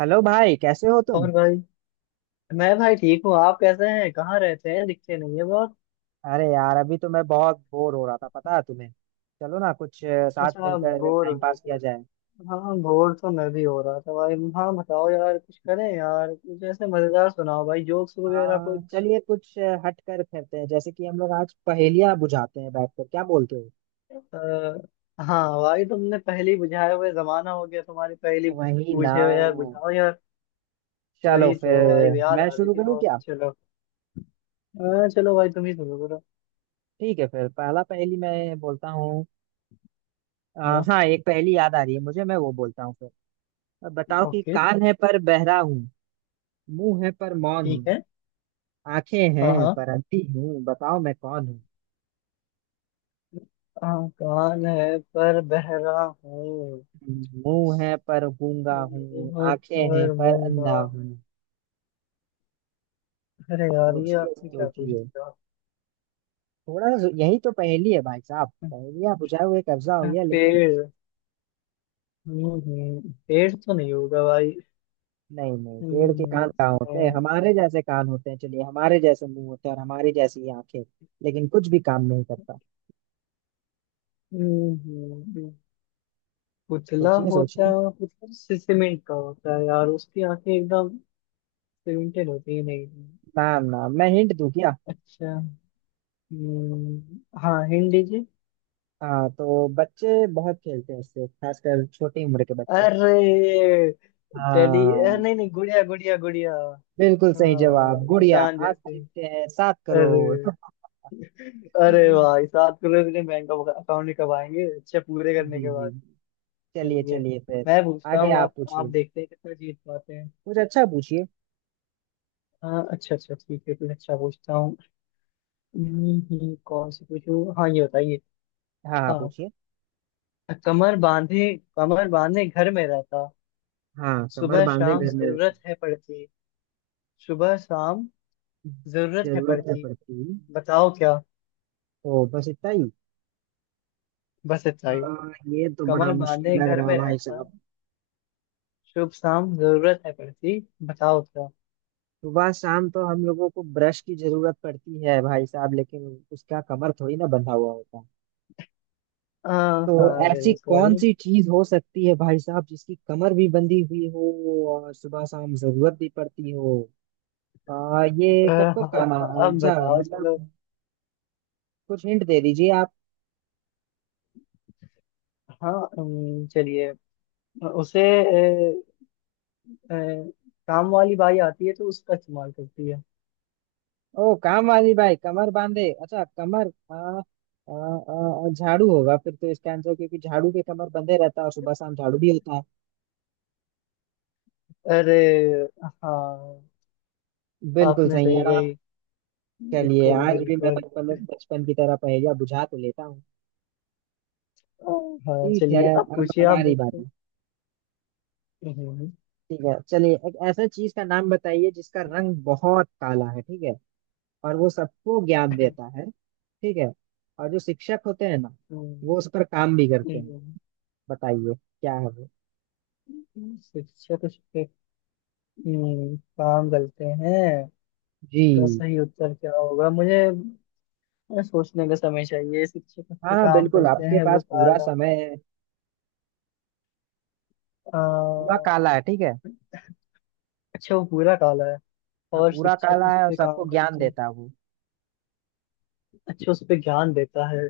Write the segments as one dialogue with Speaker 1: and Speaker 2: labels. Speaker 1: Hello भाई कैसे हो तुम।
Speaker 2: और भाई। मैं भाई ठीक हूँ। आप कैसे हैं? कहाँ रहते हैं? दिखते नहीं है बहुत।
Speaker 1: अरे यार अभी तो मैं बहुत बोर हो रहा था पता है तुम्हें। चलो ना कुछ साथ
Speaker 2: अच्छा,
Speaker 1: मिलकर
Speaker 2: बोर हो
Speaker 1: टाइम
Speaker 2: गए
Speaker 1: पास
Speaker 2: थे?
Speaker 1: किया जाए।
Speaker 2: हाँ, बोर तो मैं भी हो रहा था भाई। हाँ बताओ यार, कुछ करें यार। कुछ ऐसे मजेदार सुनाओ भाई, जोक्स वगैरह
Speaker 1: हाँ
Speaker 2: कुछ।
Speaker 1: चलिए कुछ हट कर करते हैं, जैसे कि हम लोग आज पहेलियां बुझाते हैं बैठकर, क्या बोलते हो?
Speaker 2: हाँ भाई, तुमने पहली बुझाए हुए जमाना हो गया, तुम्हारी पहली
Speaker 1: वही ना।
Speaker 2: पूछे हुए यार, बुझाओ यार।
Speaker 1: चलो
Speaker 2: वही
Speaker 1: फिर
Speaker 2: तो भाई, याद
Speaker 1: मैं
Speaker 2: आ रही
Speaker 1: शुरू
Speaker 2: थी
Speaker 1: करूँ
Speaker 2: बहुत।
Speaker 1: क्या?
Speaker 2: चलो। हाँ, चलो भाई, तुम ही सुनो करो।
Speaker 1: ठीक है, फिर पहला पहेली मैं बोलता हूँ। अ,
Speaker 2: हाँ।
Speaker 1: हाँ एक पहेली याद आ रही है मुझे, मैं वो बोलता हूँ फिर। बताओ कि
Speaker 2: ओके।
Speaker 1: कान है पर बहरा हूँ, मुंह है पर मौन हूँ,
Speaker 2: ठीक है।
Speaker 1: आंखें
Speaker 2: हाँ
Speaker 1: हैं
Speaker 2: हाँ।
Speaker 1: पर अंधी हूँ, बताओ मैं कौन हूँ।
Speaker 2: हाँ, कान है पर बहरा हूँ।
Speaker 1: मुंह है पर गूंगा हूँ, आंखें हैं
Speaker 2: पर
Speaker 1: पर
Speaker 2: मुंबा।
Speaker 1: अंधा हूँ।
Speaker 2: अरे यार, ये
Speaker 1: सोचिए
Speaker 2: आपने क्या पूछ
Speaker 1: सोचिए।
Speaker 2: दिया।
Speaker 1: थोड़ा सा, यही तो पहेली है भाई साहब, पहेलियां बुझाए हुए कब्जा हो गया लेकिन।
Speaker 2: पेड़। पेड़ तो नहीं होगा भाई।
Speaker 1: नहीं नहीं, पेड़ के
Speaker 2: हम्म।
Speaker 1: कान कहाँ होते हैं?
Speaker 2: हाँ।
Speaker 1: हमारे जैसे कान होते हैं चलिए, हमारे जैसे मुंह होते हैं, और हमारी जैसी ही आंखें। लेकिन कुछ भी काम नहीं करता।
Speaker 2: हम्म। पुतला
Speaker 1: सोचिए
Speaker 2: होता है,
Speaker 1: सोचिए।
Speaker 2: और पुतला से सीमेंट का होता है यार, उसकी आंखें एकदम सीमेंटेड होती है, नहीं?
Speaker 1: ना ना, मैं हिंट दूं क्या?
Speaker 2: अच्छा। हाँ, हिंट दीजिए।
Speaker 1: हाँ तो बच्चे बहुत खेलते हैं इससे, खासकर छोटी उम्र के बच्चे।
Speaker 2: अरे। टेडी
Speaker 1: हाँ
Speaker 2: नहीं नहीं, गुड़िया गुड़िया गुड़िया।
Speaker 1: बिल्कुल सही
Speaker 2: हाँ,
Speaker 1: जवाब, गुड़िया।
Speaker 2: इंसान
Speaker 1: आप
Speaker 2: जैसे।
Speaker 1: जीतते हैं 7 करोड़।
Speaker 2: अरे। अरे
Speaker 1: जी।
Speaker 2: भाई, सात करोड़ इतने बैंक अकाउंट में कब आएंगे? अच्छा, पूरे करने
Speaker 1: जी
Speaker 2: के
Speaker 1: जी।
Speaker 2: बाद।
Speaker 1: चलिए
Speaker 2: चलिए।
Speaker 1: चलिए फिर।
Speaker 2: मैं पूछता
Speaker 1: आगे
Speaker 2: हूँ,
Speaker 1: आप
Speaker 2: आप
Speaker 1: पूछिए।
Speaker 2: देखते हैं कितना जीत पाते हैं।
Speaker 1: कुछ अच्छा पूछिए।
Speaker 2: हाँ, अच्छा अच्छा ठीक है, कुछ अच्छा पूछता हूँ। कौन से पूछूं? हाँ, ये बताइए।
Speaker 1: हाँ हाँ
Speaker 2: हाँ।
Speaker 1: पूछिए।
Speaker 2: कमर बांधे। कमर बांधे घर में रहता।
Speaker 1: हाँ, कमर
Speaker 2: सुबह
Speaker 1: बांधे
Speaker 2: शाम
Speaker 1: घर में रहती,
Speaker 2: जरूरत है पड़ती। सुबह शाम। जरूरत है
Speaker 1: जरूरत है
Speaker 2: पड़ती।
Speaker 1: पड़ती।
Speaker 2: बताओ क्या?
Speaker 1: ओ बस इतना ही।
Speaker 2: बस इतना ही।
Speaker 1: हाँ ये तो बड़ा
Speaker 2: कमर बांधे
Speaker 1: मुश्किल लग
Speaker 2: घर
Speaker 1: रहा है
Speaker 2: में
Speaker 1: भाई
Speaker 2: रहता।
Speaker 1: साहब।
Speaker 2: शुभ शाम जरूरत है पड़ती, बताओ क्या?
Speaker 1: सुबह शाम तो हम लोगों को ब्रश की जरूरत पड़ती है भाई साहब, लेकिन उसका कमर थोड़ी ना बंधा हुआ होता। तो
Speaker 2: हाँ हाँ,
Speaker 1: ऐसी कौन
Speaker 2: बिल्कुल।
Speaker 1: सी चीज हो सकती है भाई साहब, जिसकी कमर भी बंधी हुई हो और सुबह शाम जरूरत भी पड़ती हो? ये कब कब
Speaker 2: हाँ
Speaker 1: काम
Speaker 2: हाँ,
Speaker 1: आना,
Speaker 2: अब
Speaker 1: अच्छा
Speaker 2: बताओ चलो।
Speaker 1: मतलब। कुछ हिंट दे दीजिए आप।
Speaker 2: हाँ। चलिए। उसे। अ, काम वाली बाई आती है तो उसका इस्तेमाल करती है।
Speaker 1: ओ काम वाली बाई कमर बांधे, अच्छा कमर आ, आ, आ, झाड़ू होगा फिर तो इसका आंसर, क्योंकि झाड़ू के कमर बंधे रहता है और सुबह शाम झाड़ू भी होता है।
Speaker 2: अरे। हाँ।
Speaker 1: बिल्कुल
Speaker 2: आपने
Speaker 1: सही है
Speaker 2: सही
Speaker 1: ना?
Speaker 2: गई।
Speaker 1: चलिए
Speaker 2: बिल्कुल
Speaker 1: आज भी मैं
Speaker 2: बिल्कुल।
Speaker 1: बचपन बचपन की तरह पहेलियां बुझा तो लेता हूँ।
Speaker 2: अ, हाँ
Speaker 1: ठीक है,
Speaker 2: चलिए, अब
Speaker 1: अब
Speaker 2: पूछिए आप
Speaker 1: हमारी
Speaker 2: देखो।
Speaker 1: बारी।
Speaker 2: हम्म।
Speaker 1: ठीक है चलिए, एक ऐसा चीज का नाम बताइए जिसका रंग बहुत काला है, ठीक है, और वो सबको ज्ञान देता है, ठीक है, और जो शिक्षक होते हैं ना, वो
Speaker 2: हम्म,
Speaker 1: उस पर काम भी करते हैं। बताइए, क्या है वो?
Speaker 2: शिक्षक उस पे, काम करते हैं। तो
Speaker 1: जी।
Speaker 2: सही उत्तर क्या होगा मुझे? हमें सोचने का समय चाहिए। शिक्षक
Speaker 1: हाँ
Speaker 2: जो
Speaker 1: हाँ
Speaker 2: काम
Speaker 1: बिल्कुल,
Speaker 2: करते
Speaker 1: आपके
Speaker 2: हैं वो
Speaker 1: पास पूरा
Speaker 2: काला।
Speaker 1: समय है। पूरा
Speaker 2: अ,
Speaker 1: काला है, ठीक है।
Speaker 2: अच्छा, वो पूरा काला है,
Speaker 1: हाँ
Speaker 2: और
Speaker 1: पूरा
Speaker 2: शिक्षक
Speaker 1: काला
Speaker 2: उस
Speaker 1: है और
Speaker 2: पे
Speaker 1: सबको
Speaker 2: काम
Speaker 1: ज्ञान
Speaker 2: करते हैं।
Speaker 1: देता है वो।
Speaker 2: अच्छा, उस पे ज्ञान देता है।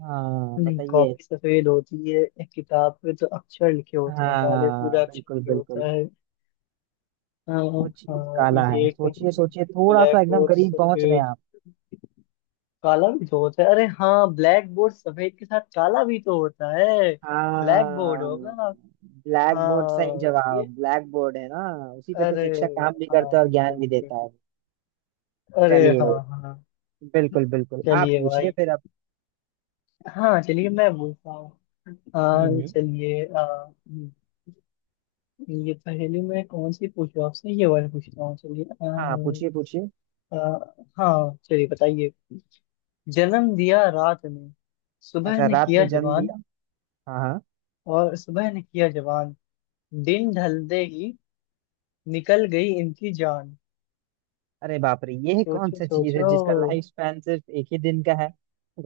Speaker 1: हाँ
Speaker 2: नहीं,
Speaker 1: बताइए।
Speaker 2: कॉपी सफेद होती है, एक किताब पे तो अक्षर लिखे होते हैं काले,
Speaker 1: हाँ
Speaker 2: पूरा अक्षर
Speaker 1: बिल्कुल
Speaker 2: लिखे
Speaker 1: बिल्कुल।
Speaker 2: होता है। हाँ।
Speaker 1: वो चीज
Speaker 2: हाँ,
Speaker 1: काला है,
Speaker 2: ये एक
Speaker 1: सोचिए सोचिए थोड़ा सा,
Speaker 2: ब्लैक
Speaker 1: एकदम
Speaker 2: बोर्ड
Speaker 1: करीब पहुंच रहे हैं
Speaker 2: सफेद
Speaker 1: आप।
Speaker 2: काला भी तो होता है। अरे हाँ, ब्लैक बोर्ड सफेद के साथ काला भी तो होता है। ब्लैक बोर्ड
Speaker 1: हाँ
Speaker 2: होगा।
Speaker 1: ब्लैक बोर्ड, सही
Speaker 2: हाँ ये।
Speaker 1: जवाब ब्लैक बोर्ड है ना, उसी पे तो
Speaker 2: अरे।
Speaker 1: शिक्षक काम भी करता
Speaker 2: हाँ,
Speaker 1: है और
Speaker 2: बिल्कुल
Speaker 1: ज्ञान भी
Speaker 2: बिल्कुल।
Speaker 1: देता है।
Speaker 2: अरे
Speaker 1: चलिए।
Speaker 2: हाँ हाँ।
Speaker 1: बिल्कुल बिल्कुल, आप
Speaker 2: चलिए
Speaker 1: पूछिए
Speaker 2: भाई।
Speaker 1: फिर आप।
Speaker 2: हाँ चलिए, मैं पूछता हूँ।
Speaker 1: हम्म
Speaker 2: हाँ
Speaker 1: हम्म।
Speaker 2: चलिए। ये पहेली में कौन सी पूछूँ आपसे? ये वाली पूछता हूँ, चलिए।
Speaker 1: हाँ पूछिए पूछिए।
Speaker 2: आ, आ, हाँ चलिए, बताइए। जन्म दिया रात ने, सुबह
Speaker 1: अच्छा
Speaker 2: ने
Speaker 1: रात
Speaker 2: किया
Speaker 1: ने जन्म दिया।
Speaker 2: जवान।
Speaker 1: हाँ हाँ।
Speaker 2: और सुबह ने किया जवान। दिन ढलते ही निकल गई इनकी जान।
Speaker 1: अरे बाप रे, ये कौन
Speaker 2: सोचो
Speaker 1: सा चीज है
Speaker 2: सोचो।
Speaker 1: जिसका लाइफ स्पैन सिर्फ एक ही दिन का है?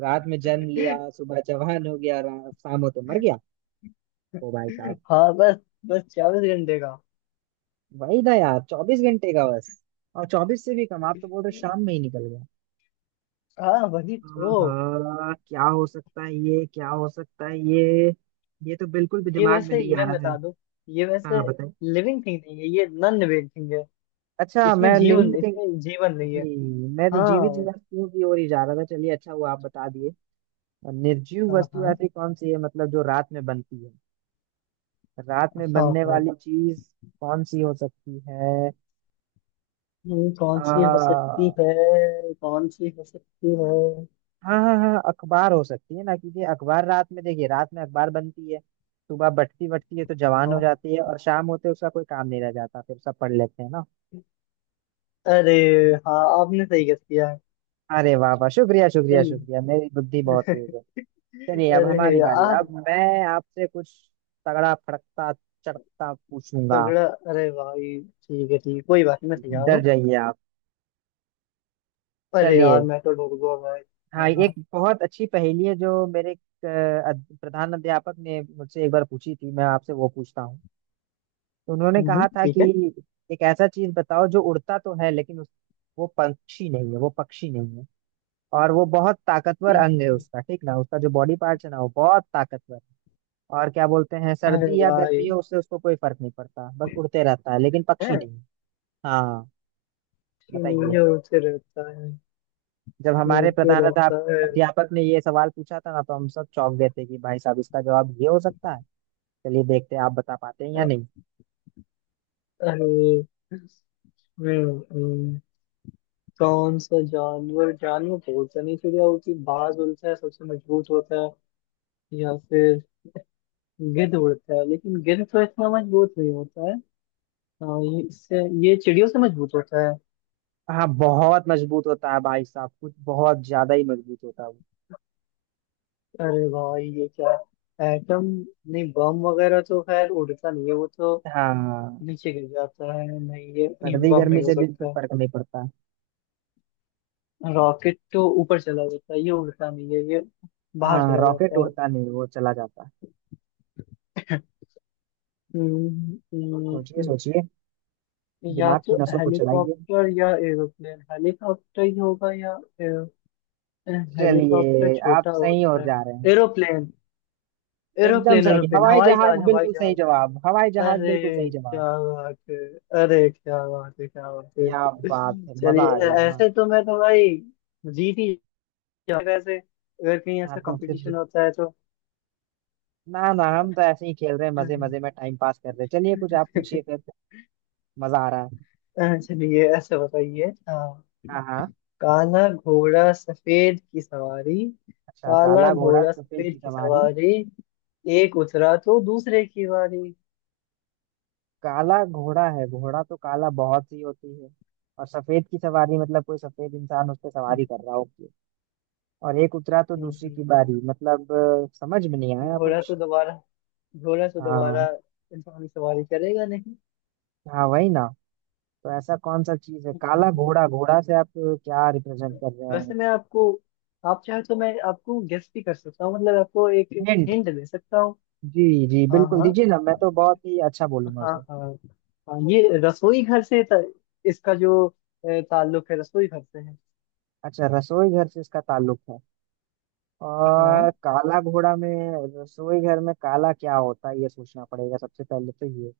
Speaker 1: रात में जन्म लिया, सुबह जवान हो गया, शाम होते मर गया। ओ भाई साहब।
Speaker 2: हाँ बस। बस 24 घंटे का।
Speaker 1: वही ना यार, 24 घंटे का बस। और 24 से भी कम आप तो बोल रहे हो, शाम में ही निकल गया।
Speaker 2: हाँ वही तो।
Speaker 1: हाँ क्या हो सकता है ये, क्या हो सकता है ये? ये तो बिल्कुल भी
Speaker 2: ये
Speaker 1: दिमाग में
Speaker 2: वैसे
Speaker 1: नहीं आ
Speaker 2: मैं
Speaker 1: रहा है।
Speaker 2: बता दूं। ये वैसे
Speaker 1: हाँ बताइए।
Speaker 2: लिविंग थिंग नहीं है, ये नॉन लिविंग थिंग है।
Speaker 1: अच्छा
Speaker 2: इसमें
Speaker 1: मैं लिविंग
Speaker 2: जीवन,
Speaker 1: थिंग।
Speaker 2: इसमें जीवन नहीं है।
Speaker 1: जी। मैं तो जीवित
Speaker 2: हाँ
Speaker 1: वस्तुओं की ओर ही जा रहा था, चलिए अच्छा हुआ आप बता दिए। और निर्जीव
Speaker 2: हाँ।
Speaker 1: वस्तु
Speaker 2: हाँ
Speaker 1: ऐसी कौन सी है, मतलब जो रात में बनती है? रात में
Speaker 2: हाँ।
Speaker 1: बनने
Speaker 2: हाँ।
Speaker 1: वाली चीज कौन सी हो सकती है?
Speaker 2: कौन सी हो
Speaker 1: आ,
Speaker 2: सकती है, कौन सी हो सकती है।
Speaker 1: हाँ हाँ हाँ, अखबार हो सकती है ना, क्योंकि अखबार रात में, देखिए रात में अखबार बनती है, सुबह बटती बटती है तो जवान हो
Speaker 2: हाँ।
Speaker 1: जाती है, और शाम होते उसका कोई काम नहीं रह जाता, फिर सब पढ़ लेते हैं ना।
Speaker 2: अरे। हाँ, आपने सही गेस किया है।
Speaker 1: अरे वाह वाह, शुक्रिया शुक्रिया
Speaker 2: चलिए।
Speaker 1: शुक्रिया, मेरी बुद्धि बहुत तेज है। चलिए अब हमारी
Speaker 2: अरे
Speaker 1: बारी, अब
Speaker 2: आप।
Speaker 1: मैं आपसे कुछ तगड़ा फड़कता चड़कता पूछूंगा।
Speaker 2: तगड़ा। अरे भाई ठीक है ठीक है, कोई बात नहीं, मैं तैयार
Speaker 1: डर
Speaker 2: हूँ।
Speaker 1: जाइए आप।
Speaker 2: अरे यार,
Speaker 1: चलिए।
Speaker 2: मैं तो डर गया भाई।
Speaker 1: हाँ
Speaker 2: हाँ
Speaker 1: एक
Speaker 2: हाँ।
Speaker 1: बहुत अच्छी पहेली है जो मेरे प्रधान अध्यापक ने मुझसे एक बार पूछी थी, मैं आपसे वो पूछता हूँ। तो उन्होंने कहा था
Speaker 2: ठीक है।
Speaker 1: कि एक ऐसा चीज बताओ जो उड़ता तो है लेकिन वो पंछी नहीं है, वो पक्षी नहीं है। और वो बहुत ताकतवर अंग
Speaker 2: एक-
Speaker 1: है उसका, ठीक ना, उसका जो बॉडी पार्ट है ना वो बहुत ताकतवर है। और क्या बोलते हैं,
Speaker 2: अरे
Speaker 1: सर्दी या
Speaker 2: भाई।
Speaker 1: गर्मी हो उससे उसको कोई फर्क नहीं पड़ता, बस उड़ते रहता है लेकिन पक्षी
Speaker 2: है
Speaker 1: नहीं। हाँ
Speaker 2: कि
Speaker 1: बताइए।
Speaker 2: नहीं, उसे रहता है।
Speaker 1: जब हमारे
Speaker 2: उसे
Speaker 1: प्रधानाध्याप
Speaker 2: रहता है।
Speaker 1: अध्यापक ने ये सवाल पूछा था ना, तो हम सब चौंक गए थे कि भाई साहब इसका जवाब ये हो सकता है। चलिए देखते हैं आप बता पाते हैं या
Speaker 2: अ-
Speaker 1: नहीं।
Speaker 2: अरे। हम्म, हम्म, कौन सा जानवर, जानवर तो बोलता नहीं, चिड़िया होती, बाज उड़ता है सबसे मजबूत होता है। या फिर गिद्ध उड़ता है लेकिन गिद्ध तो इतना मजबूत नहीं होता है। हाँ, ये इससे ये चिड़ियों से मजबूत होता है।
Speaker 1: हाँ बहुत मजबूत होता है भाई साहब, कुछ बहुत ज्यादा ही मजबूत होता है वो।
Speaker 2: अरे भाई, ये क्या? एटम। नहीं, बम वगैरह तो खैर उड़ता नहीं है वो तो
Speaker 1: हाँ
Speaker 2: नीचे गिर जाता है, नहीं, ये
Speaker 1: सर्दी
Speaker 2: बम
Speaker 1: गर्मी
Speaker 2: नहीं हो
Speaker 1: से बिल्कुल
Speaker 2: सकता।
Speaker 1: फर्क नहीं पड़ता।
Speaker 2: रॉकेट तो ऊपर चला जाता है, ये उड़ता नहीं है ये बाहर
Speaker 1: हाँ
Speaker 2: चला
Speaker 1: रॉकेट
Speaker 2: जाता है।
Speaker 1: उड़ता नहीं, वो चला जाता है।
Speaker 2: हम्म,
Speaker 1: सोचिए
Speaker 2: हम्म,
Speaker 1: सोचिए,
Speaker 2: या
Speaker 1: दिमाग की
Speaker 2: तो
Speaker 1: नसों को चलाइए।
Speaker 2: हेलीकॉप्टर या एरोप्लेन, हेलीकॉप्टर ही होगा या हेलीकॉप्टर
Speaker 1: चलिए आप
Speaker 2: छोटा
Speaker 1: सही
Speaker 2: होता
Speaker 1: और
Speaker 2: है।
Speaker 1: जा रहे हैं।
Speaker 2: एरोप्लेन।
Speaker 1: एकदम
Speaker 2: एरोप्लेन
Speaker 1: सही,
Speaker 2: एरोप्लेन,
Speaker 1: हवाई
Speaker 2: हवाई जहाज
Speaker 1: जहाज
Speaker 2: हवाई
Speaker 1: बिल्कुल
Speaker 2: जहाज।
Speaker 1: सही जवाब, हवाई जहाज
Speaker 2: अरे
Speaker 1: बिल्कुल सही जवाब।
Speaker 2: क्या बात है! अरे क्या बात है, क्या बात है!
Speaker 1: क्या बात है, मजा
Speaker 2: चलिए,
Speaker 1: आ गया ना।
Speaker 2: ऐसे तो मैं तो भाई जीत ही जाऊंगा, ऐसे अगर कहीं
Speaker 1: ना
Speaker 2: ऐसा
Speaker 1: तो फिर,
Speaker 2: कंपटीशन होता है
Speaker 1: ना ना हम तो ऐसे ही खेल रहे हैं, मजे
Speaker 2: तो।
Speaker 1: मजे में टाइम पास कर रहे हैं, चलिए कुछ आप पूछिए फिर। मजा आ रहा है।
Speaker 2: चलिए ऐसे बताइए। अ,
Speaker 1: हाँ हाँ।
Speaker 2: काला घोड़ा सफेद की सवारी।
Speaker 1: अच्छा
Speaker 2: काला
Speaker 1: काला घोड़ा
Speaker 2: घोड़ा
Speaker 1: सफेद की
Speaker 2: सफेद की
Speaker 1: सवारी।
Speaker 2: सवारी, एक उतरा तो दूसरे की बारी।
Speaker 1: काला घोड़ा है, घोड़ा तो काला बहुत सी होती है, और सफेद की सवारी मतलब कोई सफेद इंसान उस पर सवारी
Speaker 2: हम्म,
Speaker 1: कर रहा होती है, और एक उतरा तो
Speaker 2: हम्म,
Speaker 1: दूसरे
Speaker 2: हम्म,
Speaker 1: की
Speaker 2: हम्म।
Speaker 1: बारी मतलब समझ में नहीं आया
Speaker 2: घोड़ा
Speaker 1: कुछ।
Speaker 2: तो दोबारा, घोड़ा तो
Speaker 1: हाँ
Speaker 2: दोबारा इंसान की सवारी करेगा नहीं।
Speaker 1: हाँ वही ना। तो ऐसा कौन सा चीज है?
Speaker 2: हम्म, हम्म,
Speaker 1: काला
Speaker 2: हम्म।
Speaker 1: घोड़ा, घोड़ा से आप क्या रिप्रेजेंट कर रहे
Speaker 2: वैसे
Speaker 1: हैं?
Speaker 2: मैं आपको, आप चाहे तो मैं आपको गेस भी कर सकता हूँ, मतलब आपको एक
Speaker 1: हिंट?
Speaker 2: हिंट दे सकता हूँ।
Speaker 1: जी जी
Speaker 2: हाँ
Speaker 1: बिल्कुल
Speaker 2: हाँ।
Speaker 1: दीजिए ना, मैं तो बहुत ही अच्छा बोलूंगा
Speaker 2: हाँ
Speaker 1: उसे।
Speaker 2: हाँ। हाँ, ये रसोई घर से इसका जो ताल्लुक है रसोई घर से है।
Speaker 1: अच्छा रसोई घर से इसका ताल्लुक है। और
Speaker 2: हाँ,
Speaker 1: काला घोड़ा में, रसोई घर में काला क्या होता है, ये सोचना पड़ेगा सबसे पहले तो ये।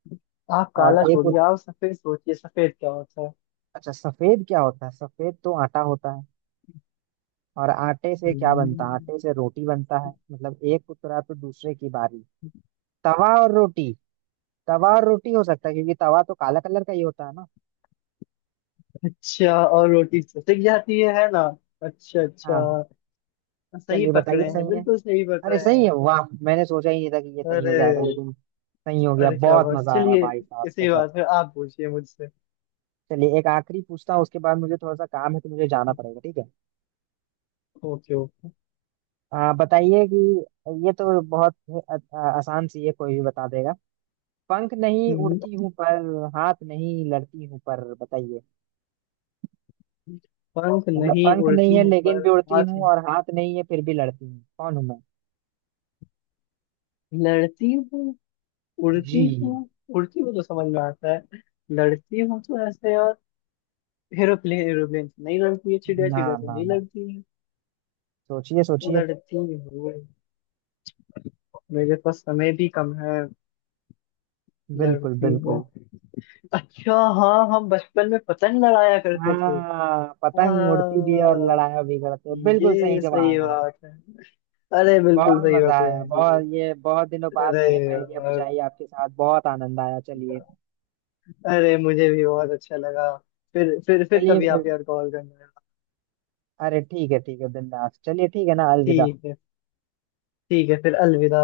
Speaker 2: आप
Speaker 1: और
Speaker 2: काला छोड़िए, आप सफेद सोचिए, सफेद क्या होता है?
Speaker 1: अच्छा सफेद क्या होता है, सफेद तो आटा होता है, और आटे से क्या बनता है,
Speaker 2: हम्म।
Speaker 1: आटे से रोटी बनता है, मतलब एक उतरा तो दूसरे की बारी। तवा और रोटी। तवा और रोटी हो सकता है, क्योंकि तवा तो काला कलर का ही होता है ना।
Speaker 2: अच्छा, और रोटी से सिक जाती है ना? अच्छा
Speaker 1: हाँ
Speaker 2: अच्छा, सही
Speaker 1: चलिए बताइए
Speaker 2: पकड़े हैं
Speaker 1: सही है।
Speaker 2: बिल्कुल सही
Speaker 1: अरे
Speaker 2: पकड़े
Speaker 1: सही है
Speaker 2: हैं।
Speaker 1: वाह, मैंने सोचा ही नहीं था कि ये सही हो
Speaker 2: अरे।
Speaker 1: जाएगा लेकिन सही हो गया,
Speaker 2: अरे क्या
Speaker 1: बहुत
Speaker 2: बात,
Speaker 1: मजा आया
Speaker 2: चलिए।
Speaker 1: भाई साहब का
Speaker 2: इसी
Speaker 1: जब।
Speaker 2: बात पे आप पूछिए मुझसे।
Speaker 1: चलिए, एक आखिरी पूछता हूँ, उसके बाद मुझे थोड़ा सा काम है तो मुझे जाना पड़ेगा, ठीक है।
Speaker 2: Okay okay.
Speaker 1: बताइए कि ये तो बहुत आसान सी है, कोई भी बता देगा। पंख नहीं
Speaker 2: हम्म।
Speaker 1: उड़ती हूँ पर, हाथ नहीं लड़ती हूँ पर, बताइए।
Speaker 2: पंख
Speaker 1: मतलब
Speaker 2: नहीं
Speaker 1: पंख नहीं
Speaker 2: उड़ती
Speaker 1: है
Speaker 2: हूँ पर,
Speaker 1: लेकिन भी उड़ती
Speaker 2: हाथ
Speaker 1: हूँ
Speaker 2: में
Speaker 1: और हाथ नहीं है फिर भी लड़ती हूँ, कौन हूँ मैं?
Speaker 2: लड़ती हूँ।
Speaker 1: जी।
Speaker 2: उड़ती हूँ। उड़ती हूँ तो समझ में आता है, लड़ती हूँ तो ऐसे यार, एरोप्लेन एरोप्लेन तो नहीं लड़ती है, चिड़िया
Speaker 1: ना
Speaker 2: चिड़िया तो
Speaker 1: ना
Speaker 2: नहीं
Speaker 1: ना,
Speaker 2: लड़ती है।
Speaker 1: सोचिए सोचिए।
Speaker 2: लड़ती हूँ। मेरे पास समय भी कम है।
Speaker 1: बिल्कुल
Speaker 2: लड़ती हूँ।
Speaker 1: बिल्कुल।
Speaker 2: अच्छा। हाँ, हम बचपन में पतंग लड़ाया करते थे।
Speaker 1: हाँ पतंग उड़ती भी है और
Speaker 2: हाँ।
Speaker 1: लड़ाया भी करते हैं, बिल्कुल सही
Speaker 2: ये सही
Speaker 1: जवाब।
Speaker 2: बात है। अरे बिल्कुल
Speaker 1: बहुत
Speaker 2: सही
Speaker 1: मजा
Speaker 2: बात है
Speaker 1: आया
Speaker 2: जी।
Speaker 1: बहुत, ये बहुत दिनों बाद
Speaker 2: अरे
Speaker 1: मैंने पहेलियां
Speaker 2: यार।
Speaker 1: बुझाई आपके साथ, बहुत आनंद आया, चलिए।
Speaker 2: अरे, मुझे भी बहुत अच्छा लगा। फिर
Speaker 1: चलिए
Speaker 2: कभी
Speaker 1: फिर।
Speaker 2: आप यार कॉल करना।
Speaker 1: अरे ठीक है बिंदास, चलिए ठीक है ना, अलविदा।
Speaker 2: ठीक है। ठीक है फिर, अलविदा।